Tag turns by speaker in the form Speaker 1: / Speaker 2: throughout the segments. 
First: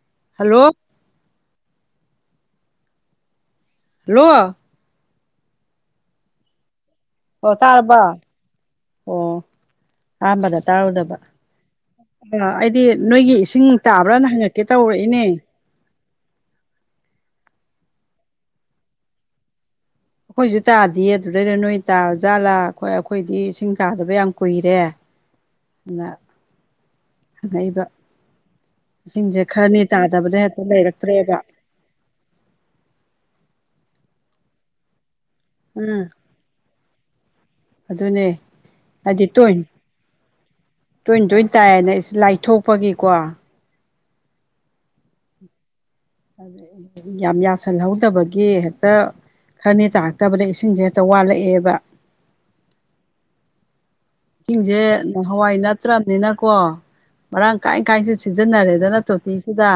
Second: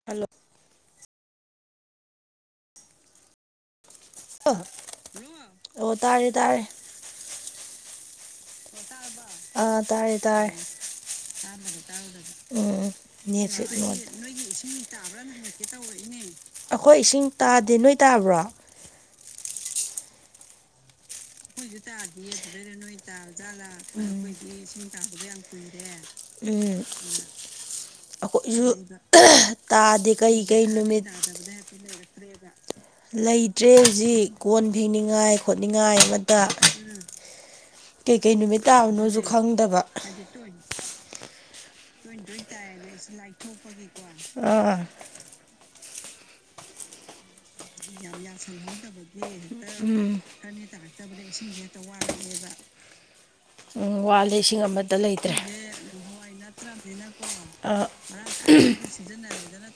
Speaker 1: hello
Speaker 2: hello hello
Speaker 1: ꯑꯣ ꯇꯥꯔꯦ ꯇꯥꯔꯦ
Speaker 2: ꯑꯣ ꯇꯥꯔꯕꯣ ꯑꯣ
Speaker 1: ꯑꯥ ꯇꯥꯔꯦ ꯇꯥꯔꯦ
Speaker 2: ꯑꯍꯥꯟꯕꯗ ꯇꯥꯔꯨꯗꯕ ꯑ ꯑꯩꯗꯤ
Speaker 1: ꯎꯝ
Speaker 2: ꯅꯣꯏꯒꯤ
Speaker 1: ꯅꯦꯠꯁꯦ
Speaker 2: ꯏꯁꯤꯡ
Speaker 1: ꯑꯩꯉꯣꯟꯗ
Speaker 2: ꯇꯥꯕ꯭ꯔꯥꯅ ꯍꯪꯉꯛꯀꯦ ꯇꯧꯔꯛꯏꯅꯦ
Speaker 1: ꯑꯩꯈꯣꯏ ꯏꯁꯤꯡ ꯇꯥꯗꯦ ꯅꯣꯏ ꯇꯥꯕ꯭ꯔꯣ
Speaker 2: ꯑꯩꯈꯣꯏꯁꯨ ꯇꯥꯗꯦ ꯑꯗꯨꯗꯩꯗ ꯅꯣꯏ ꯇꯥꯔ ꯖꯥꯠꯂꯥ ꯑꯩꯈꯣꯏꯗꯤ ꯏꯁꯤꯡ ꯇꯥꯗꯕ ꯌꯥꯝ ꯀꯨꯏꯔꯦ ꯑꯗꯨꯅ
Speaker 1: ꯎꯝ
Speaker 2: ꯍꯪꯉꯛꯏꯕ
Speaker 1: ꯑꯩꯈꯣꯏꯁꯨ
Speaker 2: ꯏꯁꯤꯡꯁꯦ ꯈꯔꯅꯤ
Speaker 1: ꯇꯥꯗꯦ ꯀꯩ
Speaker 2: ꯇꯥꯗꯕꯗ ꯍꯦꯛꯇ
Speaker 1: ꯀꯩ ꯅꯨꯃꯤꯠ
Speaker 2: ꯂꯩꯔꯛꯇ꯭ꯔꯦꯕ
Speaker 1: ꯂꯩꯇ꯭ꯔꯦ ꯍꯧꯖꯤꯛ ꯀꯣꯟ ꯐꯦꯡꯅꯤꯡꯉꯥꯏ ꯈꯣꯠꯅꯤꯡꯉꯥꯏ
Speaker 2: ꯎꯝ
Speaker 1: ꯑꯃꯇ
Speaker 2: ꯑꯗꯨꯅꯦ
Speaker 1: ꯀꯩꯀꯩ ꯅꯨꯃꯤꯠ ꯇꯥꯕꯅꯣꯁꯨ ꯈꯪꯗꯕ
Speaker 2: ꯇꯣꯏꯅ ꯇꯣꯏꯅ ꯇꯥꯏꯅ ꯂꯥꯏꯊꯣꯛꯄꯒꯤꯀꯣ
Speaker 1: ꯑꯥ
Speaker 2: ꯑꯗꯨ ꯌꯥꯝ ꯌꯥꯁꯜꯍꯧ ꯐꯠꯇꯕꯒꯤ ꯍꯦꯛꯇ ꯈꯔꯅꯤ
Speaker 1: ꯎꯝ
Speaker 2: ꯇꯥꯔꯛꯇꯕꯗ ꯏꯁꯤꯡꯁꯦ ꯍꯦꯛꯇ ꯋꯥꯠꯂꯛꯑꯦꯕ
Speaker 1: ꯎꯝ ꯋꯥꯠ
Speaker 2: ꯏꯁꯤꯡꯁꯦ ꯅꯍꯥꯟꯋꯥꯏ ꯅꯠꯇ꯭ꯔꯕꯅꯤꯅꯀꯣ ꯃꯔꯥꯡ ꯀꯥꯏ
Speaker 1: ꯑꯥ
Speaker 2: ꯀꯥꯏꯅꯁꯨ ꯁꯤꯖꯤꯟꯅꯔꯦꯗꯅ ꯇꯣꯇꯤꯁꯤꯗ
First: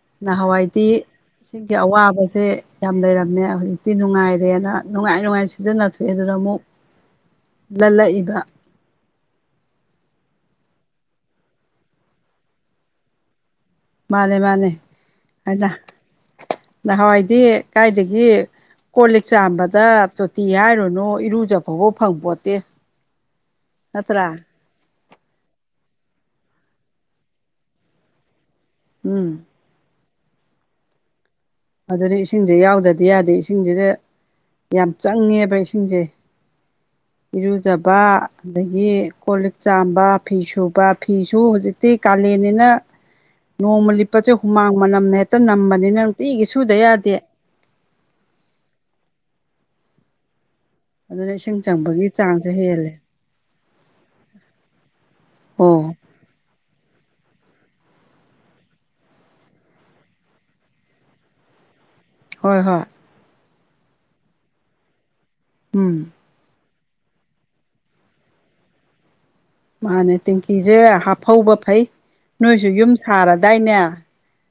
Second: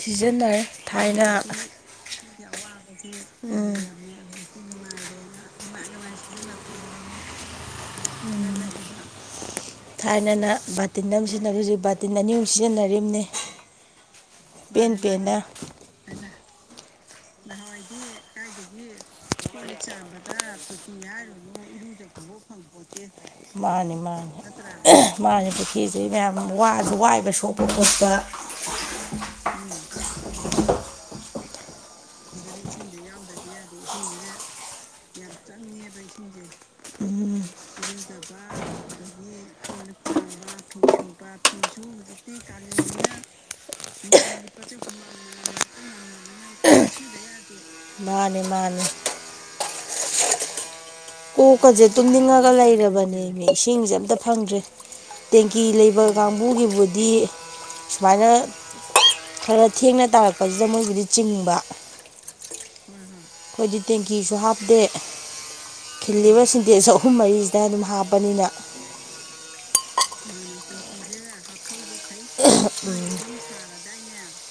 Speaker 1: ꯁꯤꯖꯤꯟꯅꯔꯦ
Speaker 2: ꯅꯍꯥꯟꯋꯥꯏꯗꯤ
Speaker 1: ꯊꯥꯏꯅ
Speaker 2: ꯁꯤꯡ ꯒꯤ ꯑꯋꯥꯕꯁꯦ ꯌꯥꯝ ꯂꯩꯔꯝꯃꯦ
Speaker 1: ꯎꯝ
Speaker 2: ꯍꯧꯖꯤꯛꯇꯤ ꯅꯨꯡꯉꯥꯏꯔꯦꯅ ꯅꯨꯡꯉꯥꯏ ꯅꯨꯡꯉꯥꯏꯅ ꯁꯤꯖꯤꯟꯅꯊꯣꯛꯑꯦ ꯑꯗꯨꯅ ꯑꯃꯨꯛ ꯂꯂꯛ ꯏꯕ
Speaker 1: ꯊꯥꯏꯅꯅ ꯕꯥꯔꯇꯤꯟꯗꯪ ꯁꯤꯖꯤꯟꯅꯕꯗꯨ ꯍꯧꯖꯤꯛ ꯕꯥꯇꯤꯟ ꯑꯅꯤ ꯑꯍꯨꯝ ꯁꯤꯖꯤꯟꯅꯔꯤꯝꯅꯤ
Speaker 2: ꯃꯥꯅꯦ ꯃꯥꯅꯦ
Speaker 1: ꯄꯦꯟ ꯄꯦꯟꯅ
Speaker 2: ꯊꯥꯏꯅ ꯅꯍꯥꯟꯋꯥꯏꯗꯤ ꯀꯥꯏꯗꯒꯤ ꯀꯣ ꯂꯤꯛ ꯆꯥꯝꯕꯗ ꯇꯣꯇꯤ ꯍꯥꯏꯔꯨꯅꯨ ꯏꯔꯨꯖꯐꯧꯕ ꯐꯪꯄꯣꯠꯇꯦ
Speaker 1: ꯃꯥꯅꯤ
Speaker 2: ꯅꯠꯇ꯭ꯔꯥ
Speaker 1: ꯃꯥꯅꯤ ꯃꯥꯅꯤ ꯄꯨꯈ꯭ꯔꯤꯁꯤ ꯃꯌꯥꯝ ꯋꯥꯁꯨ ꯋꯑꯦꯕ ꯁꯣꯛꯄ ꯈꯣꯠꯄ
Speaker 2: ꯎꯝ ꯑꯗꯨꯔꯤ ꯏꯁꯤꯡꯁꯦ ꯌꯥꯎꯗꯗꯤ ꯌꯥꯗꯦ ꯏꯁꯤꯡꯁꯤꯗ ꯌꯥꯝ ꯆꯪꯉꯦꯕ ꯏꯁꯤꯡꯁꯦ ꯏꯔꯨꯖꯕ ꯑꯗꯒꯤ ꯀꯣꯜ ꯂꯤꯛ ꯆꯥꯝꯕ ꯐꯤ ꯁꯨꯕ ꯐꯤꯁꯨ ꯍꯧꯖꯤꯛꯇꯤ ꯀꯥꯂꯦꯟꯅꯤꯅ ꯅꯣꯡꯃ ꯂꯤꯠꯄꯁꯦ ꯍꯨꯃꯥꯡ ꯃꯅꯝꯅ ꯍꯦꯛꯇ ꯅꯝꯕꯅꯤꯅ ꯅꯨꯡꯇꯤꯒꯤ ꯁꯨꯗ ꯌꯥꯗꯦ
Speaker 1: ꯃꯥꯅꯤ ꯃꯥꯅꯤ
Speaker 2: ꯑꯗꯨꯅ ꯏꯁꯤꯡ
Speaker 1: ꯀꯣꯛꯀꯁꯦ
Speaker 2: ꯆꯪꯕꯒꯤ ꯆꯥꯡꯁꯨ
Speaker 1: ꯇꯨꯝꯅꯤꯡꯉꯒ
Speaker 2: ꯍꯦꯜꯂꯦ
Speaker 1: ꯂꯩꯔꯕꯅꯦꯃꯦ ꯏꯁꯤꯡꯁꯦ ꯑꯝꯇ ꯐꯪꯗ꯭ꯔꯦ ꯇꯦꯡꯀꯤ
Speaker 2: ꯑꯣ
Speaker 1: ꯂꯩꯕ ꯌꯥꯝꯕꯨꯡꯒꯤꯕꯨꯗꯤ ꯁꯨꯃꯥꯏꯅ ꯈꯔ ꯊꯦꯡꯅ ꯇꯥꯔꯛꯄꯖꯤꯗ ꯃꯣꯏꯒꯤꯗꯤ ꯆꯤꯡꯕ
Speaker 2: ꯍꯣꯏ ꯍꯣꯏ
Speaker 1: ꯈꯣꯏꯗꯤ ꯇꯦꯡꯀꯤꯁꯨ ꯍꯥꯞꯗꯦ
Speaker 2: ꯎꯝ
Speaker 1: ꯈꯤꯜꯂꯤꯕ ꯁꯤꯟꯇꯦꯁ ꯑꯍꯨꯝ ꯃꯔꯤꯖꯤꯗ ꯑꯗꯨꯝ ꯍꯥꯞꯄꯅꯤꯅ
Speaker 2: ꯃꯥꯅꯦ ꯇꯦꯡꯀꯤꯖꯦ ꯍꯥꯞꯐꯧꯕ ꯐꯩ ꯅꯣꯏꯁꯨ ꯌꯨꯝ ꯁꯥꯔꯗꯥꯏꯅꯦ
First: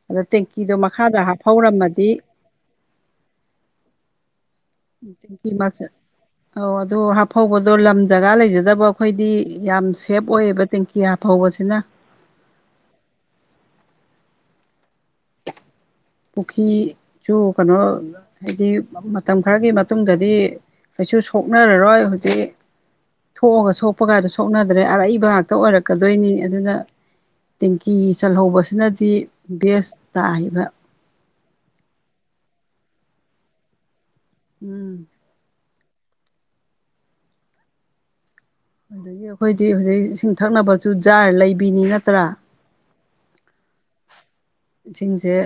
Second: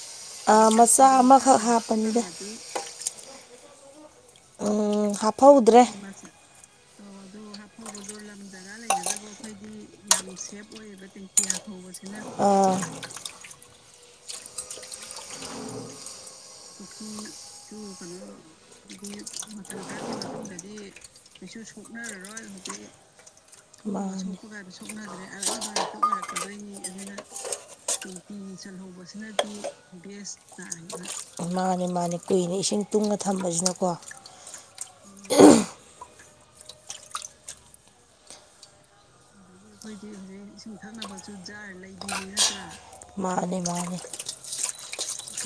Speaker 2: ꯑꯗ ꯇꯦꯡꯀꯤꯗꯣ
Speaker 1: ꯃꯆꯥ
Speaker 2: ꯃꯈꯥꯗ
Speaker 1: ꯑꯃꯈꯛ
Speaker 2: ꯍꯥꯞꯐꯧꯔꯝꯃꯗꯤ
Speaker 1: ꯍꯥꯞꯄꯅꯤꯗ
Speaker 2: ꯏ ꯇꯦꯡꯀꯤ
Speaker 1: ꯍꯥꯞꯐꯧꯗ꯭ꯔꯦ
Speaker 2: ꯃꯆꯥꯠ__ ꯑꯧ ꯑꯗꯣ ꯍꯥꯐꯧꯕꯗꯣ ꯂꯝ ꯖꯒꯥ ꯂꯩꯖꯗꯕ ꯑꯩꯈꯣꯏꯗꯤ ꯌꯥꯝ ꯁꯦꯞ ꯑꯣꯏꯌꯦꯕ ꯇꯦꯡꯀꯤ__ ꯌꯥ ꯐꯧꯕꯁꯤꯅ
Speaker 1: ꯑꯥ
Speaker 2: ꯄꯨꯈꯤꯖꯨ ꯀꯅꯣ ꯍꯥꯏꯗꯤ ꯃꯇꯝ ꯈꯔꯒꯤ ꯃꯇꯨꯡꯗꯗꯤ ꯀꯩꯁꯨ ꯁꯣꯛꯅꯔꯔꯣꯏ ꯍꯨꯖꯤꯛ ꯊꯣꯛꯑꯒ ꯁꯣꯛꯄ ꯀꯥꯗꯣ ꯁꯣꯛꯅꯗ꯭ꯔꯦ ꯑꯔꯩꯕ ꯉꯥꯛꯇ ꯑꯣꯏꯔꯛꯀꯗꯣꯏꯅꯤ ꯑꯗꯨꯅ ꯇꯦꯡꯀꯤ ꯆꯜꯍꯧꯕꯁꯤꯅꯗꯤ ꯕꯦꯁ ꯇꯥꯏꯕ
Speaker 1: ꯃꯥꯅꯦ ꯃꯥꯅꯦ ꯀꯨꯏꯅ ꯏꯁꯤꯡ ꯇꯨꯡꯉ ꯊꯝꯕꯖꯤꯅꯀꯣ
Speaker 2: ꯎꯝ ꯑꯗꯒꯤ ꯑꯩꯈꯣꯏꯗꯤ ꯍꯧꯖꯤꯛ ꯏꯁꯤꯡ ꯊꯛꯅꯕꯁꯨ ꯖꯥꯔ ꯂꯩꯕꯤꯅꯤ ꯅꯠꯇ꯭ꯔꯥ
Speaker 1: ꯃꯥꯅꯦ ꯃꯥꯅꯦ
Speaker 2: ꯏꯁꯤꯡꯖꯦ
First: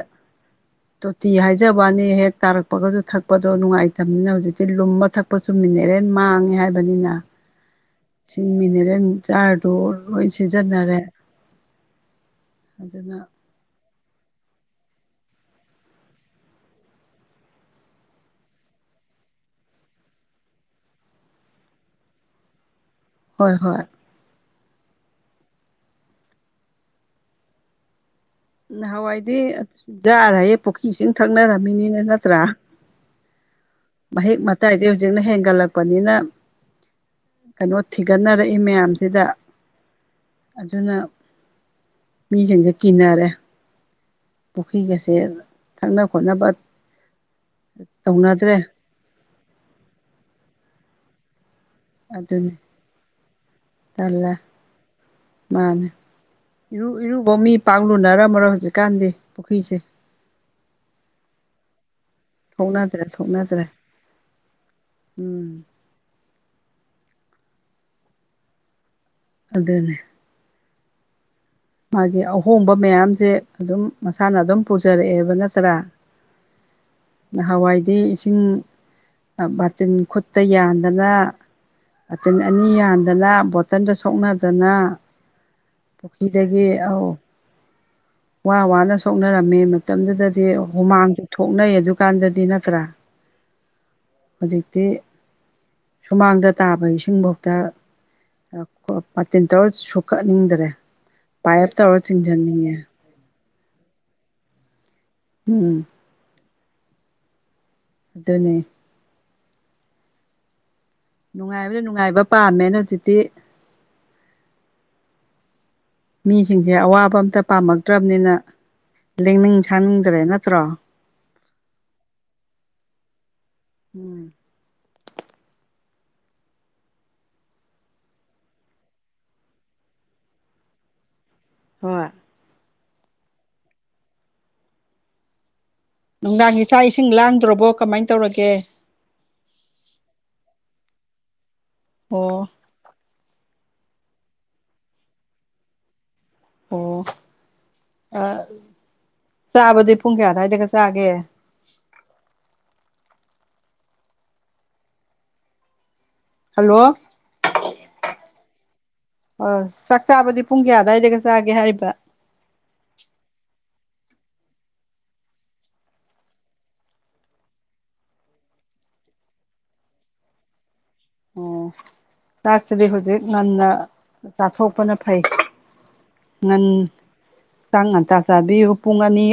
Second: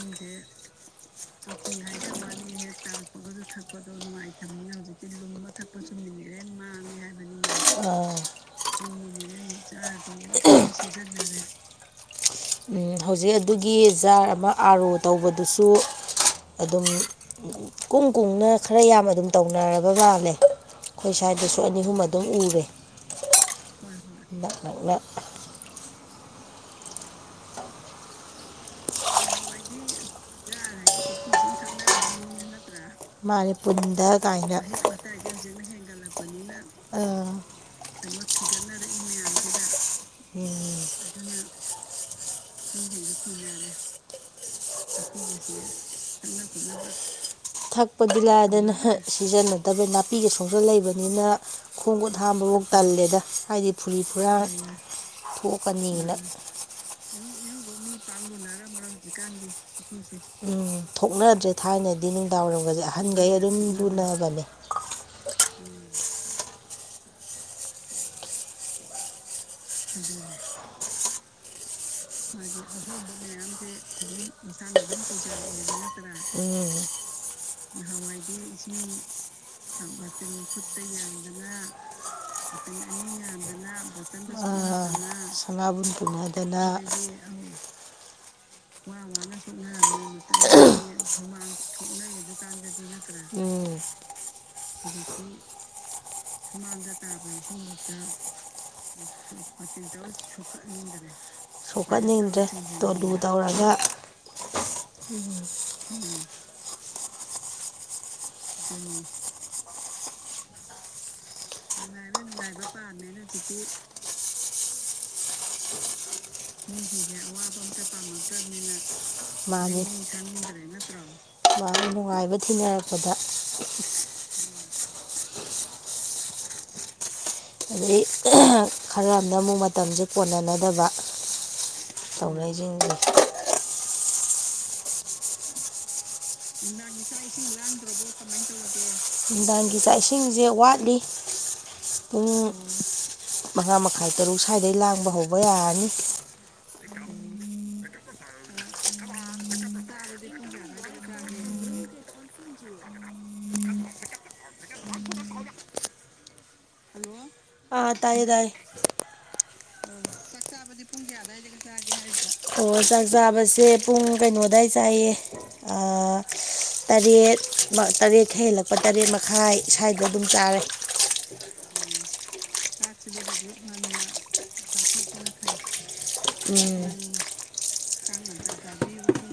Speaker 2: ꯇꯣꯇꯤ ꯍꯥꯏꯖꯕ ꯋꯥꯅꯤ ꯍꯦꯛ ꯇꯥꯔꯛꯄꯒꯖꯨ ꯊꯛꯄꯗꯣ ꯅꯨꯡꯉꯥꯏꯇꯝꯅꯤꯅ ꯍꯧꯖꯤꯛꯇꯤ ꯂꯨꯝꯃ ꯊꯛ__ ꯄꯣꯠꯁꯨ ꯃꯤꯅꯔꯦꯜ ꯃꯥꯡꯉꯦ ꯍꯥꯏꯕꯅꯤꯅ ꯆꯤꯟ ꯃꯤꯟꯅꯦꯔꯦꯟ ꯖꯥꯔꯗꯣ ꯂꯣꯏ ꯁꯤꯖꯥꯟꯅꯔꯦ
Speaker 1: ꯍꯧꯖꯤꯛ ꯑꯗꯨꯒꯤ ꯖꯥꯔ ꯑꯃ ꯑꯥꯔ ꯑꯣ ꯇꯧꯕꯗꯨꯁꯨ ꯑꯗꯨꯝ__ ꯀꯨꯡ ꯀꯨꯡꯅ ꯈꯔ ꯌꯥꯝ ꯑꯗꯨꯝ ꯇꯧꯅꯔꯕ ꯃꯥꯜꯂꯦ ꯈꯣꯏ ꯁ꯭ꯋꯥꯏꯗꯁꯨ ꯑꯅꯤ ꯑꯍꯨꯝ ꯑꯗꯨꯝ ꯎꯔꯦ
Speaker 2: ꯍꯣꯏ ꯍꯣꯏ
Speaker 1: ꯅꯣꯛꯂꯛ
Speaker 2: ꯅꯍꯥꯋꯥꯏꯗꯤ ꯖꯥꯔꯍꯥꯏꯌꯦ ꯄꯨꯈ꯭ꯔꯤ ꯏꯁꯤꯡ ꯊꯛꯅꯔꯃꯤꯅꯤꯅꯦ ꯅꯠꯇ꯭ꯔꯥ
Speaker 1: ꯃꯥꯅꯦ ꯄꯨꯟꯗ
Speaker 2: ꯃꯍꯤꯛ
Speaker 1: ꯀꯥꯏꯅ
Speaker 2: ꯃꯇꯥꯏꯖꯦ ꯍꯧꯖꯤꯛꯅ ꯍꯦꯟꯒꯠꯂꯛꯄꯅꯤꯅ
Speaker 1: ꯑꯥ ꯎꯝ
Speaker 2: ꯀꯩꯅꯣ ꯊꯤꯒꯠꯅꯔꯛꯏ ꯃꯥꯌꯥꯝꯖꯤꯗ ꯑꯗꯨꯅ ꯃꯤꯖꯤꯡꯖꯦ ꯀꯤꯟꯅꯔꯦ ꯄꯨꯈꯤꯒꯁꯦ ꯊꯛꯅ ꯈꯣꯠꯅꯕꯠ
Speaker 1: ꯊꯛꯄꯗꯤ ꯂꯥꯏꯗꯅ ꯍꯥ ꯁꯤꯖꯤꯟꯅꯗꯕꯩ ꯅꯥꯄꯤꯒ ꯁꯣꯡꯖꯟ ꯂꯩꯕꯅꯤꯅ ꯈꯣꯡ ꯒꯨꯠ
Speaker 2: ꯑꯗꯨꯅꯤ
Speaker 1: ꯍꯥꯝꯕꯕꯥꯎ ꯇꯜꯂꯦꯗ ꯍꯥꯏꯗꯤ ꯐꯨꯔꯤ
Speaker 2: ꯇꯜꯂꯦ
Speaker 1: ꯐꯨꯔꯥ
Speaker 2: ꯃꯥꯅꯤ
Speaker 1: ꯊꯣꯛꯀꯅꯤꯅ
Speaker 2: ꯏꯔꯨ ꯏꯔꯨꯕꯥꯎ ꯃꯤ ꯄꯥꯛ ꯂꯨꯅꯔꯝꯃꯔꯣꯏ ꯍꯧꯖꯤꯛꯀꯥꯟꯗꯤ ꯄꯨꯈꯤꯁꯦ
Speaker 1: ꯎꯝ ꯊꯣꯛꯅꯗ꯭ꯔꯦ ꯊꯥꯏꯅꯗꯤ ꯅꯨꯡꯗꯥꯡ ꯋꯥꯏꯔꯝꯒꯖꯦ
Speaker 2: ꯊꯣꯛꯅꯗ꯭ꯔꯦ
Speaker 1: ꯑꯍꯟꯒꯩ ꯑꯗꯨꯝ
Speaker 2: ꯊꯣꯛꯅꯗ꯭ꯔꯦ
Speaker 1: ꯂꯨꯅꯕꯅꯦ
Speaker 2: ꯎꯝ ꯑꯗꯨꯅꯦ ꯃꯥꯒꯤ ꯑꯍꯣꯡꯕ ꯃꯌꯥꯝꯖꯦ ꯑꯗꯨꯝ ꯃꯁꯥꯅ ꯑꯗꯨꯝ ꯄꯨꯖꯔꯛꯑꯦꯕ ꯅꯠꯇ꯭ꯔꯥ
Speaker 1: ꯎꯝ
Speaker 2: ꯅꯍꯥꯋꯥꯏꯗꯤ ꯏꯁꯤꯡ ꯑꯥ ꯕꯥꯇꯤꯟ ꯈꯨꯠꯇ ꯌꯥꯟꯗꯅ ꯑꯠꯇꯤꯟ ꯑꯅꯤ ꯌꯥꯟꯗꯅ ꯕꯣꯇꯟꯗ ꯁꯣꯛꯅꯗꯅ
Speaker 1: ꯁꯅꯥꯕꯨꯨꯟ ꯄꯨꯟꯅꯗꯅ
Speaker 2: ꯄꯨꯈ꯭ꯔꯤꯗꯒꯤ ꯑꯧ ꯋꯥ ꯋꯥꯅ
Speaker 1: ꯃꯥ ꯃꯥꯅ
Speaker 2: ꯁꯣꯛꯅꯔꯝꯃꯤ
Speaker 1: ꯁꯣꯛꯅꯔꯅꯤ
Speaker 2: ꯃꯇꯝꯗꯨꯗꯗꯤ ꯍꯨꯃꯥꯡꯁꯨ ꯊꯣꯛꯅꯩ
Speaker 1: ꯁꯅꯩ
Speaker 2: ꯑꯗꯨꯀꯥꯟꯗꯗꯤ ꯅꯠꯇ꯭ꯔꯥ
Speaker 1: ꯗꯨꯀꯥꯟꯗꯁꯨ [unintelligible] [unintelligible] [unintelligible] ꯎꯝ
Speaker 2: ꯍꯧꯖꯤꯛꯇꯤ
Speaker 1: [unintelligible] [unintelligible]
Speaker 2: ꯁꯨꯃꯥꯡꯗ ꯇꯥꯕ ꯏꯁꯤꯡꯐꯥꯎꯗ ꯄꯥꯇꯤꯟ ꯇꯧꯔ ꯁꯣꯛꯀꯠꯅꯤꯡꯗ꯭ꯔꯦ ꯄꯥꯏꯞ ꯇꯧꯔ
Speaker 1: ꯁꯣꯛꯀꯟꯅꯤꯡꯗ꯭ꯔꯦ
Speaker 2: ꯆꯤꯡꯁꯤꯟꯅꯤꯡꯉꯦ
Speaker 1: ꯇꯣꯂꯨ ꯇꯧꯔꯒ ꯎꯝ ꯎꯝ
Speaker 2: ꯑꯗꯨꯅꯤ ꯅꯨꯡꯉꯥꯏꯕꯅ ꯅꯨꯡꯉꯥꯏꯕ ꯄꯥꯝꯃꯦꯅ ꯍꯧꯖꯤꯛꯇꯤ
Speaker 1: [unintelligible] [inaudible] [inaudible]
Speaker 2: ꯃꯤꯁꯤꯡꯁꯦ ꯑꯋꯥꯕ ꯑꯝꯇ ꯄꯥꯝꯂꯛꯇ꯭ꯔꯕꯅꯤꯅ
Speaker 1: ꯃꯥꯅꯤ ꯃꯥꯅꯤ ꯅꯨꯡꯉꯥꯏꯕ ꯊꯤꯅꯔꯛꯄꯗ
Speaker 2: ꯎꯝ
Speaker 1: ꯑꯗꯩ ꯈꯔ ꯑꯃꯅ ꯑꯃꯨꯛ ꯃꯇꯝꯁꯦ ꯀꯣꯟꯅꯅꯗꯕ
Speaker 2: ꯍꯣꯏ
Speaker 1: ꯇꯧꯅꯩꯁꯤꯡꯁꯦ
Speaker 2: ꯅꯨꯡꯗꯥꯡꯒꯤ ꯆꯥꯛ ꯏꯁꯤꯡ ꯂꯥꯡꯗ꯭ꯔꯥꯕꯣ ꯀꯃꯥꯏꯅ ꯇꯧꯔꯒꯦ
Speaker 1: ꯅꯨꯡꯗꯥꯡꯒꯤ ꯆꯥꯛ ꯏꯁꯤꯡꯁꯦ ꯋꯥꯠꯂꯤ ꯄꯨꯡ
Speaker 2: ꯑꯣ
Speaker 1: ꯃꯉꯥ ꯃꯈꯥꯏ ꯇꯔꯨꯛ ꯁ꯭ꯋꯥꯏꯗꯩ ꯂꯥꯡꯕ ꯍꯧꯕ ꯌꯥꯔꯅꯤ
Speaker 2: ꯑꯣ ꯑꯥ ꯆꯥꯕꯗꯤ ꯄꯨꯡ ꯀꯌꯥ ꯑꯗꯨꯋꯥꯏꯗꯒ ꯆꯥꯒꯦ ꯍꯜꯂꯣ
Speaker 1: ꯑꯥ ꯇꯥꯏꯌꯦ ꯇꯥꯏꯌꯦ
Speaker 2: ꯑ ꯆꯥꯛ ꯆꯥꯕꯗꯤ ꯄꯨꯡ ꯀꯌꯥ ꯑꯗꯨꯋꯥꯏꯗꯒ ꯆꯥꯒꯦ ꯍꯥꯏꯔꯤꯕ
Speaker 1: ꯑꯣ ꯆꯥꯛ ꯆꯥꯕꯁꯦ ꯄꯨꯡ ꯀꯩꯅꯣꯗꯥꯏ ꯆꯥꯏꯌꯦ ꯑꯥ ꯇꯔꯦꯠ ꯇꯔꯦꯠ ꯈꯔ ꯍꯦꯜꯂꯛꯄ ꯇꯔꯦꯠ ꯃꯈꯥꯏ ꯁꯨꯋꯥꯏꯗ ꯑꯗꯨꯝ ꯆꯥꯔꯦ
Speaker 2: ꯑꯣ ꯆꯥꯛꯁꯤꯗꯤ ꯍꯧꯖꯤꯛ ꯉꯟꯅ ꯆꯥꯊꯣꯛꯄꯅ ꯐꯩ ꯉꯟ
Speaker 1: ꯎꯝ
Speaker 2: ꯆꯥꯛ ꯉꯟꯇꯥ ꯆꯥꯕꯤꯌꯨ ꯄꯨꯡ ꯑꯅꯤ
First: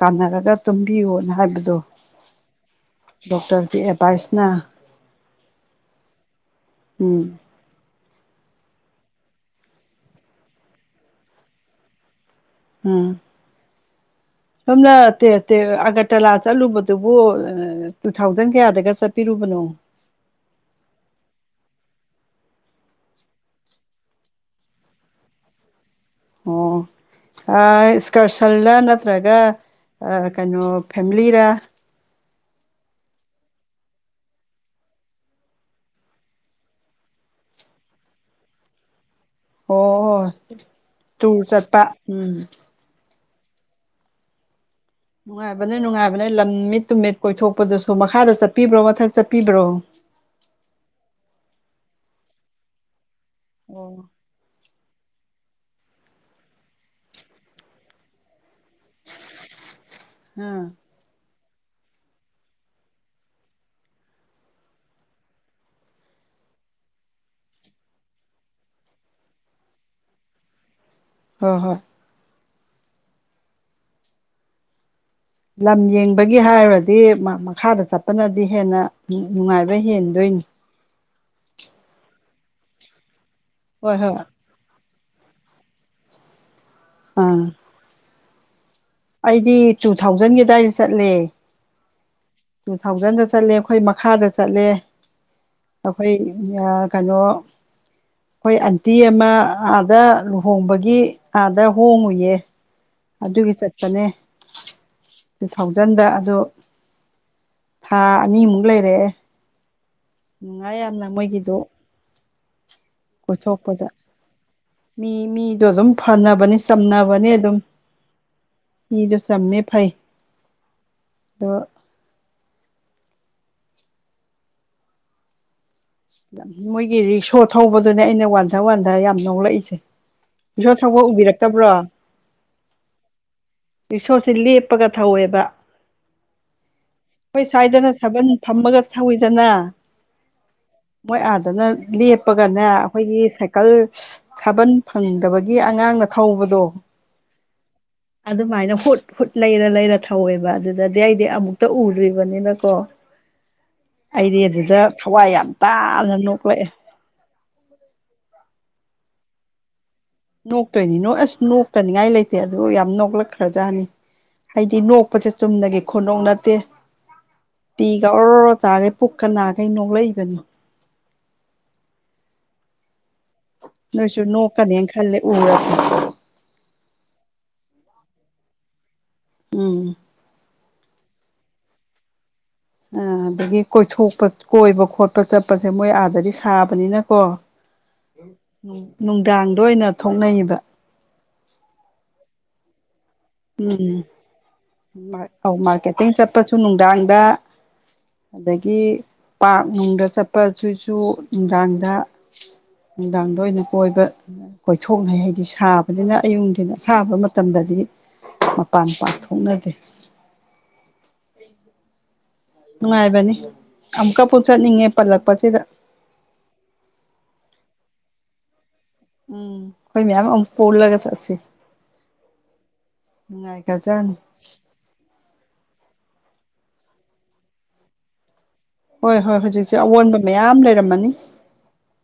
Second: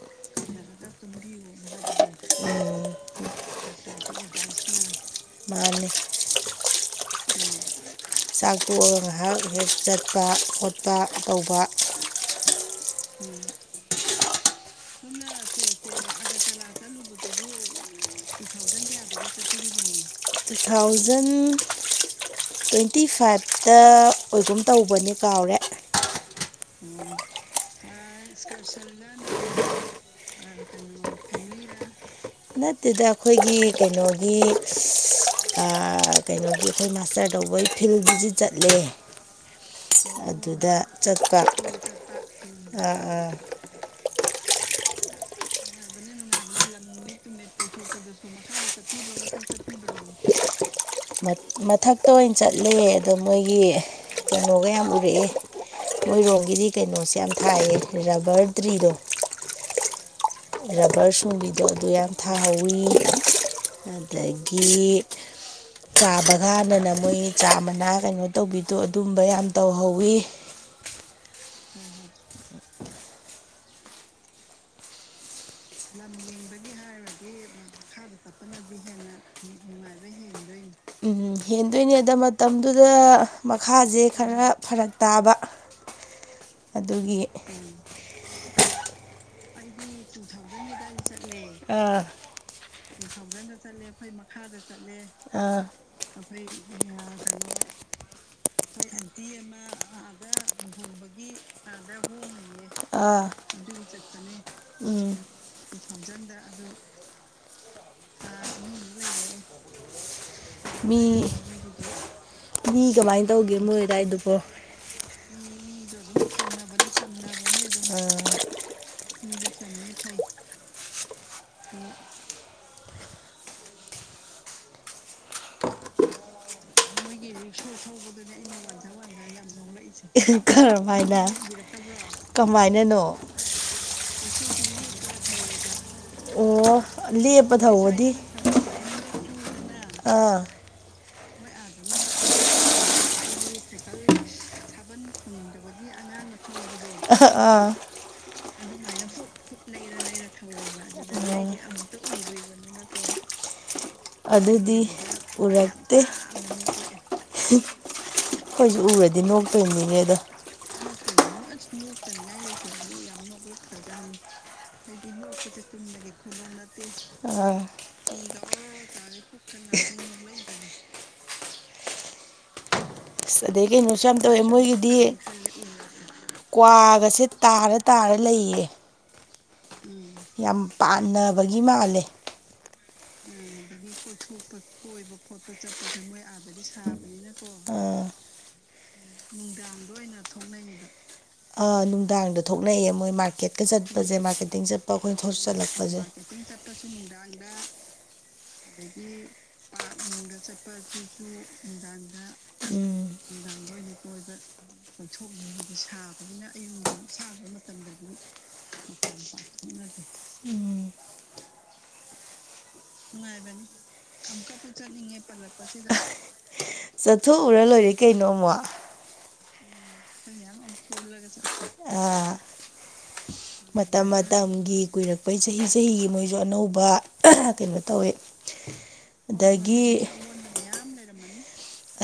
Speaker 2: ꯀꯥꯟꯅꯔꯒ ꯇꯨꯝꯕꯤꯌꯣꯅ ꯍꯥꯏꯕꯗꯨ
Speaker 1: ꯎꯝ
Speaker 2: ꯗꯣꯛꯇꯥꯔꯒꯤ ꯑꯦꯗꯚꯥꯏꯁꯅ
Speaker 1: ꯃꯥꯅꯤ
Speaker 2: ꯎꯝ
Speaker 1: ꯆꯥꯛ ꯇꯣꯛꯑꯒ ꯉꯥꯏꯍꯥꯛ ꯍꯦꯛ ꯆꯠꯄ ꯈꯣꯠꯄ ꯇꯧꯕ
Speaker 2: ꯎꯝ
Speaker 1: ꯎꯝ
Speaker 2: ꯁꯣꯝꯅ ꯇꯦ ꯇꯦ ꯑꯒꯥꯔꯇꯂꯥ ꯆꯠꯂꯨꯕꯗꯨꯕꯨ ꯇꯨ ꯊꯥꯎꯖꯟ ꯀꯌꯥꯗꯒ ꯆꯠꯄꯤꯔꯨꯕꯅꯣ
Speaker 1: ꯇꯨ ꯊꯥꯎꯖꯟ ꯇ꯭ꯋꯦꯟꯇꯤ ꯐꯥꯏꯚꯇ ꯑꯣꯏꯒꯨꯝ ꯇꯧꯕꯅꯦ ꯀꯥꯎꯔꯦ ꯎꯝ
Speaker 2: ꯏꯁ꯭ꯀꯥꯔꯁꯜꯗ ꯅꯠꯇ꯭ꯔꯒ ꯀꯩꯅꯣ ꯐꯦꯂꯤꯔ
Speaker 1: ꯅꯠꯇꯦꯗ ꯑꯩꯈꯣꯏꯒꯤ ꯀꯩꯅꯣꯒꯤ ꯑꯥ ꯀꯩꯅꯣꯒꯤ ꯑꯩꯈꯣꯏ ꯃꯥꯁꯇꯥꯔ ꯇꯧꯕꯩ ꯐꯤꯜ ꯕꯤꯖꯤꯠ ꯆꯠꯂꯦ
Speaker 2: ꯑꯣ
Speaker 1: ꯑꯗꯨꯗ
Speaker 2: ꯇꯨꯔ ꯆꯠꯄ ꯎꯝ
Speaker 1: ꯑꯥ ꯑꯥ
Speaker 2: ꯅꯨꯡꯉꯥꯏꯕꯅꯦ ꯅꯨꯡꯉꯥꯏꯕꯅꯦ ꯂꯝ ꯃꯤꯠ ꯇꯨꯃꯤꯠ ꯀꯣꯏꯊꯣꯛꯄꯗꯨꯁꯨ ꯃꯈꯥꯗ ꯆꯠꯄꯤꯕ꯭ꯔꯣ ꯃꯊꯛ ꯆꯠꯄꯤꯕ꯭ꯔꯣ
Speaker 1: ꯃꯊꯛꯇ ꯑꯣꯏꯅ ꯆꯠꯂꯦ ꯑꯗꯣ ꯃꯣꯏꯒꯤ
Speaker 2: ꯑꯣ
Speaker 1: ꯀꯩꯅꯣꯒ ꯌꯥꯝ ꯎꯔꯛꯑꯦ ꯃꯣꯏꯔꯣꯝꯒꯤꯗꯤ ꯀꯩꯅꯣꯁꯦ ꯌꯥꯝ ꯊꯥꯏꯌꯦ ꯔꯕꯥꯔ ꯇ꯭ꯔꯤꯗꯣ
Speaker 2: ꯑꯥ
Speaker 1: ꯔꯕꯥꯔ ꯁꯨꯝꯕꯤꯗꯣ ꯑꯗꯨ ꯌꯥꯝ ꯊꯍꯥꯎꯋꯤ ꯑꯗꯒꯤ ꯆꯥꯕ ꯀꯥꯟꯗꯅ ꯃꯣꯏꯒꯤ ꯆꯥ ꯃꯅꯥ ꯀꯩꯅꯣ ꯇꯧꯕꯤꯗꯣ ꯑꯗꯨꯝꯕ ꯌꯥꯝ ꯇꯧꯍꯧꯋꯤ
Speaker 2: ꯍꯣꯏ ꯍꯣꯏ ꯂꯝ ꯌꯦꯡꯕꯒꯤ ꯍꯥꯏꯔꯨꯔꯗꯤ ꯃꯈꯥꯗ ꯆꯠꯄꯅꯗꯤ ꯍꯦꯟꯅ ꯅꯨꯡꯉꯥꯏꯕ ꯍꯦꯟꯗꯣꯏꯅꯤ
Speaker 1: ꯍꯦꯟꯗꯣꯏꯅꯤ ꯑꯗ ꯃꯇꯝꯗꯨꯗ
Speaker 2: ꯍꯣꯏ
Speaker 1: ꯃꯈꯥꯁꯦ
Speaker 2: ꯍꯣꯏ
Speaker 1: ꯈꯔ ꯐꯔꯛ ꯇꯥꯕ ꯑꯗꯨꯒꯤ
Speaker 2: ꯑꯥ ꯑꯩꯗꯤ ꯇꯨ ꯊꯥꯎꯖꯟꯒꯤ ꯑꯗꯥꯏꯗ ꯆꯠꯂꯦ
Speaker 1: ꯑꯥ
Speaker 2: ꯇꯨ ꯊꯥꯎꯖꯟꯗ ꯆꯠꯂꯦ ꯑꯩꯈꯣꯏ ꯃꯈꯥꯗ ꯆꯠꯂꯦ
Speaker 1: ꯑꯥ
Speaker 2: ꯑꯩꯈꯣꯏ ꯑꯥꯀꯩꯅꯣ ꯑꯩꯈꯣꯏ ꯑꯟꯇꯤ ꯑꯃ ꯑꯥꯗ ꯂꯨꯍꯣꯡꯕꯒꯤ ꯑꯥꯗ ꯍꯣꯡꯉꯨꯏꯌꯦ
Speaker 1: ꯑꯥ
Speaker 2: ꯑꯗꯨꯒꯤ ꯆꯠꯄꯅꯦ
Speaker 1: ꯎꯝ
Speaker 2: ꯇꯨ ꯊꯥꯎꯖꯟꯗ ꯑꯗꯣ ꯊꯥ ꯑꯅꯤꯃꯨꯛ ꯂꯩꯔꯛꯑꯦ ꯅꯨꯡꯉꯥꯏ
Speaker 1: ꯃꯤ
Speaker 2: ꯌꯥꯝꯅ ꯃꯣꯏꯒꯤꯗꯣ
Speaker 1: ꯃꯤ ꯀꯃꯥꯏꯅ ꯇꯧꯒꯦ ꯃꯣꯏ
Speaker 2: ꯀꯣꯏꯊꯣꯛꯄꯗ
Speaker 1: ꯑꯗꯏꯗꯨꯕꯣ
Speaker 2: ꯃꯤ ꯃꯤꯗꯣ ꯑꯗꯨꯝ ꯐꯅꯕꯅꯤ ꯆꯝꯅꯕꯅꯤ ꯑꯗꯨꯝ ꯃꯤꯗꯣ ꯆꯝꯃꯦ ꯐꯩ ꯑꯗꯣ ꯃꯣꯏꯒꯤ ꯔꯤꯛꯁꯣ ꯊꯧꯕꯗꯨꯅꯦ ꯑꯩꯅ ꯋꯥꯟꯊ ꯋꯥꯟꯊ ꯌꯥꯝ ꯅꯣꯛꯂꯛꯏꯁꯦ
Speaker 1: ꯑꯦ
Speaker 2: ꯔꯤꯛꯁꯣ ꯊꯧꯕ
Speaker 1: ꯀꯔꯝꯍꯥꯏꯅ
Speaker 2: ꯎꯕꯤꯔꯛꯇꯕ꯭ꯔꯣ
Speaker 1: ꯀꯃꯥꯏꯅꯅꯣ
Speaker 2: ꯔꯤꯛꯁꯣꯁꯦ ꯂꯦꯞꯄꯒ ꯊꯧꯋꯦꯕ
Speaker 1: ꯑꯣ
Speaker 2: ꯑꯩꯈꯣꯏ
Speaker 1: ꯂꯦꯞꯄ
Speaker 2: ꯁ꯭ꯋꯥꯏꯗꯅ
Speaker 1: ꯊꯧꯕꯗꯤ
Speaker 2: ꯁꯥꯕꯜ ꯐꯝꯃꯒ ꯊꯧꯋꯤꯗꯅ
Speaker 1: ꯑꯥ
Speaker 2: ꯃꯣꯏ ꯑꯥꯗꯅ ꯂꯦꯞꯄꯒꯅꯦ ꯑꯩꯈꯣꯏꯒꯤ ꯁꯥꯏꯀꯜ ꯁꯥꯕꯜ ꯐꯪꯗꯕꯒꯤ ꯑꯉꯥꯡꯅ ꯊꯧꯕꯗꯣ
Speaker 1: ꯑꯥꯍ ꯑꯥ
Speaker 2: ꯑꯗꯨꯃꯥꯏꯅ ꯍꯨꯠ ꯍꯨꯠ ꯂꯩꯔ ꯂꯩꯔ ꯊꯧꯋꯦꯕ ꯑꯗꯨꯗꯗꯤ ꯑꯩꯗꯤ
Speaker 1: ꯎꯝ
Speaker 2: ꯑꯃꯨꯛꯇ ꯎꯗ꯭ꯔꯤꯕꯅꯤꯅꯀꯣ ꯑꯩꯗꯤ
Speaker 1: ꯑꯗꯨꯗꯤ
Speaker 2: ꯑꯗꯨꯗ ꯊꯋꯥꯏ ꯌꯥꯝ ꯇꯥꯅ ꯅꯣꯛꯂꯛꯑꯦ
Speaker 1: ꯑꯩꯈꯣꯢꯁꯨ ꯎꯔꯗꯤ ꯅꯣꯛꯇꯣꯏꯅꯤꯅꯦ ꯑꯗꯣ
Speaker 2: ꯅꯣꯛꯇꯣꯏꯅꯤ ꯅꯣ ꯑꯁ ꯅꯣꯛꯇꯅꯤꯡꯉꯥꯏ ꯂꯩꯇꯦ ꯑꯗꯨ ꯌꯥꯝ ꯅꯣꯛꯂꯛꯈ꯭ꯔꯖꯥꯠꯅꯤ ꯍꯥꯏꯗꯤ ꯅꯣꯛꯄꯁꯦ ꯆꯨꯝꯅꯒꯤ ꯈꯨꯅꯣꯛ ꯅꯠꯇꯦ
Speaker 1: ꯑꯥ
Speaker 2: ꯄꯤꯒ ꯑꯣꯔꯣ ꯑꯣꯔꯣ ꯇꯥꯈꯩ ꯄꯨꯛꯀ ꯅꯥꯈꯩ ꯅꯣꯛꯂꯛꯏꯕꯅꯤ
Speaker 1: ꯑꯗꯩ ꯀꯩꯅꯣꯁꯨ ꯌꯥꯝ
Speaker 2: ꯅꯣꯏꯁꯨ
Speaker 1: ꯇꯧꯋꯦ
Speaker 2: ꯅꯣꯛꯀꯅꯦꯅ
Speaker 1: ꯃꯣꯏꯒꯤꯗꯤ
Speaker 2: ꯈꯜꯂꯦ ꯎꯔꯗꯤ
Speaker 1: ꯀ꯭ꯋꯥꯒꯁꯦ ꯇꯥꯔ ꯇꯥꯔ ꯂꯩꯌꯦ
Speaker 2: ꯎꯝ
Speaker 1: ꯌꯥꯝ ꯄꯥꯟꯅꯕꯒꯤ ꯃꯥꯜꯂꯦ
Speaker 2: ꯑ ꯑꯗꯒꯤ ꯀꯣꯏꯊꯣꯛꯄ ꯀꯣꯏꯕ ꯈꯣꯠꯄ ꯆꯠꯄꯁꯦ ꯃꯣꯏ ꯑꯥꯗꯗꯤ ꯁꯥꯕꯅꯤꯅꯀꯣ
Speaker 1: ꯑ
Speaker 2: ꯅꯨꯡꯗꯥꯡꯗ ꯑꯣꯏꯅ ꯊꯣꯛꯅꯩꯌꯦꯕ
Speaker 1: ꯑꯥꯅꯨꯡꯗꯥꯡꯗ ꯊꯣꯛꯅꯩꯑꯦ ꯃꯣꯏ ꯃꯥꯔꯀꯦꯠꯀ
Speaker 2: ꯎꯝ
Speaker 1: ꯆꯠꯄꯁꯦ ꯃꯥꯔꯀꯦꯠꯇꯤꯡ ꯆꯠꯄ ꯑꯩꯈꯣꯏꯅ
Speaker 2: ꯑꯧ
Speaker 1: ꯆꯜꯂꯛꯄꯁꯦ
Speaker 2: ꯃꯥꯔꯀꯦꯇꯤꯡ ꯆꯠꯄꯁꯨ ꯅꯨꯡꯗꯥꯡꯗ ꯑꯗꯒꯤ ꯄꯥꯛ ꯅꯨꯡꯗ ꯆꯠꯄ ꯁꯤꯁꯨ ꯅꯨꯡꯗꯥꯡꯗ
Speaker 1: ꯎꯝ
Speaker 2: ꯅꯨꯡꯗꯥꯡꯗ ꯑꯣꯏꯅ ꯀꯣꯏꯕ ꯀꯣꯏꯊꯣꯛꯅꯩ ꯍꯥꯏꯗꯤ ꯁꯥꯕꯅꯤꯅ ꯑꯌꯨꯛ ꯅꯨꯡꯊꯤꯟ ꯑꯁꯥꯕ ꯃꯇꯝꯗꯗꯤ ꯃꯄꯥꯟ ꯄꯥꯛ ꯊꯣꯛꯅꯗꯦ
Speaker 1: ꯎꯝ
Speaker 2: ꯅꯨꯡꯉꯥꯏꯕꯅꯤ ꯑꯃꯨꯛꯀꯄꯨ ꯆꯠꯅꯤꯡꯉꯦ ꯄꯜꯂꯛꯄꯁꯤꯗ
Speaker 1: ꯆꯠꯊꯣꯛꯎꯔ ꯂꯣꯏꯔꯦ ꯀꯩꯅꯣ ꯑꯃꯨꯛ
Speaker 2: ꯎꯝ ꯑꯩꯈꯣꯏ ꯃꯌꯥꯝ ꯑꯃꯨꯛ ꯄꯨꯜꯂꯒ ꯆꯠꯁꯤ
Speaker 1: ꯑꯥ ꯃꯇꯝ
Speaker 2: ꯅꯨꯡꯉꯥꯏꯈ꯭ꯔꯖꯥꯠꯅꯤ
Speaker 1: ꯃꯇꯝꯒꯤ ꯀꯨꯏꯔꯛꯄꯩ ꯆꯍꯤ ꯆꯍꯤꯒꯤ ꯃꯣꯏꯖꯨ ꯑꯅꯧꯕ ꯀꯩꯅꯣ ꯇꯧꯋꯤ
Speaker 2: ꯍꯣꯏ ꯍꯣꯏ ꯍꯧꯖꯤꯛꯁꯦ ꯑꯑꯣꯟꯕ ꯃꯌꯥꯝ ꯂꯩꯔꯝꯃꯅꯤ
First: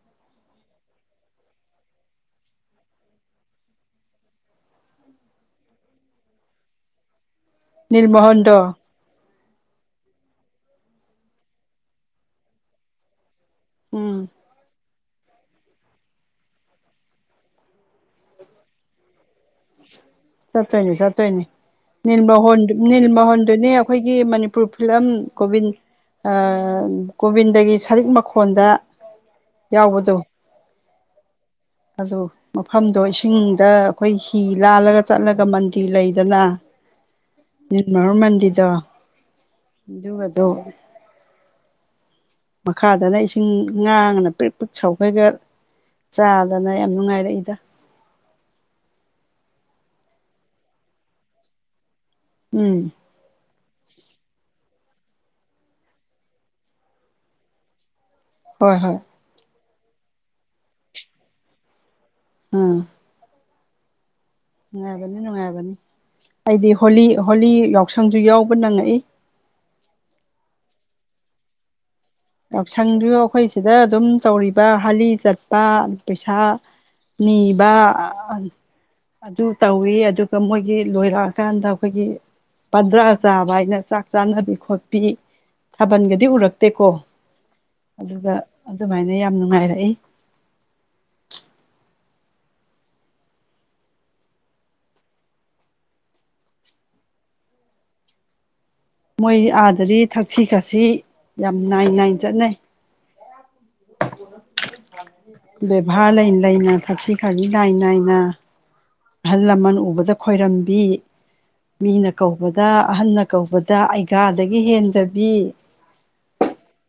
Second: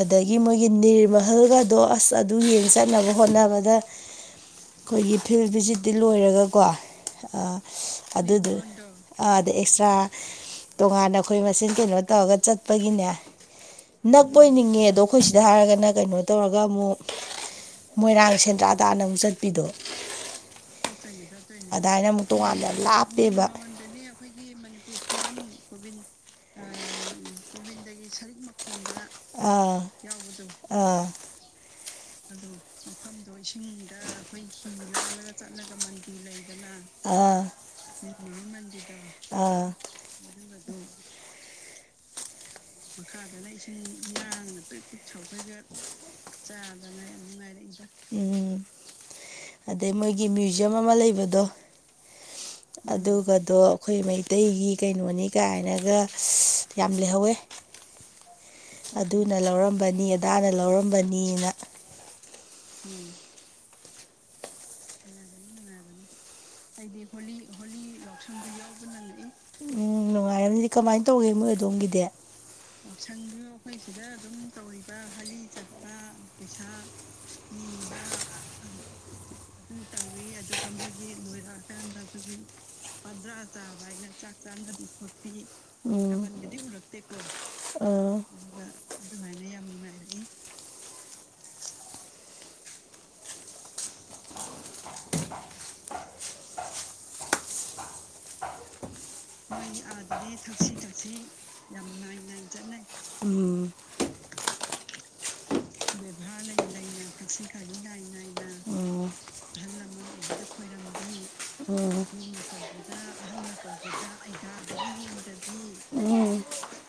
Speaker 1: ꯑꯗꯒꯤ ꯃꯣꯏꯒꯤ ꯅꯤꯔꯃꯍꯜꯒꯥꯗꯣ ꯑꯁ ꯑꯗꯨ ꯌꯦꯡ ꯆꯠꯅꯕ ꯍꯣꯠꯅꯕꯗ ꯑꯈꯣꯏꯒꯤ ꯐꯤꯜ ꯚꯤꯖꯤꯠꯇꯤ ꯂꯣꯏꯔꯒꯀꯣ ꯑ ꯑꯗꯨꯗ
Speaker 2: ꯅꯤꯜꯃꯣꯍꯟꯗꯣ
Speaker 1: ꯑꯥꯗ ꯑꯦꯛꯁꯇ꯭ꯔꯥ ꯇꯣꯉꯥꯟꯅ ꯑꯈꯣꯏ ꯃꯁꯦꯟ ꯀꯩꯅꯣ ꯇꯧꯔꯒ ꯆꯠꯄꯒꯤꯅꯦ
Speaker 2: ꯎꯝ
Speaker 1: ꯅꯛ ꯉꯦ ꯑꯗꯣ ꯑꯈꯣꯏ ꯁꯤꯗ ꯍꯥꯏꯔꯒꯅ ꯀꯩꯅꯣ ꯇꯧꯔꯒ ꯑꯃꯨꯛ ꯃꯣꯏꯔꯥꯡ ꯁꯦꯟꯗ꯭ꯔꯥ ꯇꯥꯟꯅ ꯑꯃꯨꯛ ꯆꯠꯄꯤꯗꯣ
Speaker 2: ꯆꯠꯇꯣꯏꯅꯤ ꯆꯠꯇꯣꯏꯅꯤ
Speaker 1: ꯑꯗꯥꯏꯅ ꯑꯃꯨꯛ ꯇꯣꯉꯥꯟꯅ
Speaker 2: ꯅꯤꯜꯃꯍꯣꯟꯗꯨ
Speaker 1: ꯂꯥꯞꯄꯦꯕ
Speaker 2: ꯅꯤꯜꯃꯍꯣꯟꯗꯨꯅꯦ ꯑꯈꯣꯏꯒꯤ ꯃꯅꯤ ꯄꯨꯔ ꯐꯤꯂꯝ ꯀꯣꯕꯤꯟ ꯑ ꯒꯣꯕꯤꯟꯗꯒꯤ ꯁꯔꯤꯛ ꯃꯈꯣꯟꯗ
Speaker 1: ꯑꯥ
Speaker 2: ꯌꯥꯎꯕꯗꯣ
Speaker 1: ꯑꯥ
Speaker 2: ꯑꯗꯨ ꯃꯐꯝꯗꯣ ꯑꯩꯁꯨ ꯍꯤꯡꯗ ꯑꯈꯣꯏ ꯍꯤ ꯂꯥꯜꯂꯒ ꯆꯠꯂꯒ ꯃꯟꯗꯤꯔ ꯂꯩꯗꯅꯥ
Speaker 1: ꯑꯥ
Speaker 2: ꯅꯤꯔꯃꯍꯣꯜ ꯃꯟꯗꯤꯗꯣ
Speaker 1: ꯑꯥ
Speaker 2: ꯑꯗꯨꯒꯗꯣ ꯃꯈꯥꯗꯅ ꯏꯁꯤꯡ ꯉꯥꯡꯉꯅ ꯄ꯭ꯔꯤꯛ ꯄꯤꯛ ꯁꯧꯒꯩꯒꯥ ꯆꯥꯕ ꯗꯅ ꯌꯥꯝ ꯅꯨꯡꯉꯥꯏꯔꯛꯏꯗꯥ
Speaker 1: ꯎꯝ ꯑꯗꯩ ꯃꯣꯏꯒꯤ ꯃ꯭ꯌꯨꯖꯝ ꯑꯃ ꯂꯩꯕꯗꯣ
Speaker 2: ꯎꯝ
Speaker 1: ꯑꯗꯨꯒꯗꯣ ꯑꯈꯣꯏ ꯃꯩꯇꯩꯒꯤ ꯀꯩꯅꯣꯅꯤ ꯀꯥꯏꯅꯒ ꯌꯥꯝ ꯂꯩꯍꯧꯋꯦ
Speaker 2: ꯍꯣꯏ ꯍꯣꯏ
Speaker 1: ꯗꯨꯅ ꯂꯧꯔꯝꯕꯅꯤ ꯑꯗꯥꯅ ꯂꯧꯔꯝꯕꯅꯤꯅꯥ
Speaker 2: ꯑꯥ ꯅꯨꯡꯉꯥꯏꯕꯅꯤ ꯅꯨꯡꯉꯥꯏꯕꯅꯤ ꯑꯩꯗꯤ ꯍꯣꯂꯤ ꯍꯣꯂꯤ ꯌꯥꯎꯁꯪꯁꯨ ꯌꯥꯎꯕ ꯅꯪꯉꯛꯏ
Speaker 1: ꯑꯗꯨꯗꯤ ꯀꯃꯥꯏꯟ ꯇꯧꯋꯤ ꯃꯣꯏ ꯑꯗꯣꯝꯒꯤꯗꯤ
Speaker 2: ꯌꯥꯎꯁꯪꯖꯨ ꯑꯈꯣꯏ ꯁꯤꯗ ꯑꯗꯨꯝ ꯇꯧꯔꯤꯕ ꯍꯂꯤ ꯆꯠꯄ ꯄꯩꯁꯥ ꯅꯤꯕꯥ ꯑ ꯑ ꯑ ꯑꯗꯨ ꯇꯧꯋꯤ ꯑꯗꯨꯒ ꯃꯣꯏꯒꯤ ꯂꯣꯏꯔꯛꯑꯀꯥꯟꯗ ꯑꯈꯣꯏꯒꯤ ꯄꯟꯗ꯭ꯔꯥ ꯆꯥꯕ ꯍꯥꯏꯅ ꯆꯥꯛ ꯆꯥꯅꯕꯤ ꯈꯣꯠꯄꯤ
Speaker 1: ꯎꯝ
Speaker 2: ꯊꯥꯕꯜꯒꯗꯤ ꯎꯔꯛꯇꯦꯀꯣ
Speaker 1: ꯑꯥ
Speaker 2: ꯑꯗꯨꯒ ꯑꯗꯨꯃꯥꯏꯅ ꯌꯥꯝ ꯅꯨꯡꯉꯥꯏꯔꯛꯏ ꯃꯣꯏ ꯑꯥꯗꯗꯤ ꯊꯛꯁꯤ ꯈꯥꯁꯤ ꯌꯥꯝ ꯅꯥꯏ ꯅꯥꯏꯟ ꯆꯠꯅꯩ
Speaker 1: ꯎꯝ
Speaker 2: [unintelligible] ꯕꯦꯕꯥꯔ ꯂꯩ ꯂꯩꯅ ꯊꯛꯁꯤ ꯈꯥꯁꯤ ꯅꯥꯏ ꯅꯥꯏꯅ
Speaker 1: ꯎꯝ
Speaker 2: ꯑꯍꯜ ꯂꯃꯟ ꯎꯕꯗ ꯈꯣꯏꯔꯝꯕꯤ
Speaker 1: ꯎꯝ
Speaker 2: ꯃꯤꯅ ꯀꯧꯕꯗ ꯑꯍꯟꯅ ꯀꯧꯕꯗ ꯑꯩꯒꯥꯗꯒꯤ ꯍꯦꯟꯗꯕꯤ
Speaker 1: ꯎꯝ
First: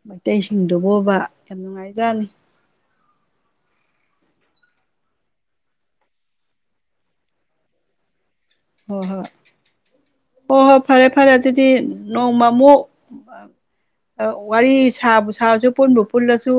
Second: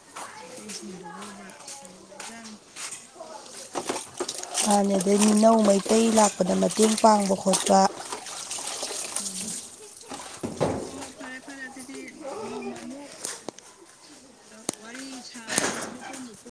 Speaker 2: ꯃꯩꯇꯩꯁꯤꯡꯗꯨꯕꯣꯕ ꯌꯥꯝ ꯅꯨꯡꯉꯥꯏꯖꯥꯅꯤ
Speaker 1: ꯃꯥꯅꯦ ꯑꯗꯩ ꯃꯤꯅꯧ ꯃꯩꯇꯩ ꯂꯥꯛꯄꯗ ꯃꯇꯦꯡ ꯄꯥꯡꯕ ꯈꯣꯠꯄ
Speaker 2: ꯍꯣ ꯍꯣꯏ ꯍꯣ ꯍꯣꯏ ꯐꯔꯦ ꯐꯔꯦ ꯑꯗꯨꯗꯤ ꯅꯣꯡꯃꯃꯨꯛ ꯑ ꯋꯥꯔꯤ ꯁꯥꯕꯨ ꯁꯥꯔꯁꯨ ꯄꯨꯟꯕꯨ ꯄꯨꯜꯂꯁꯨ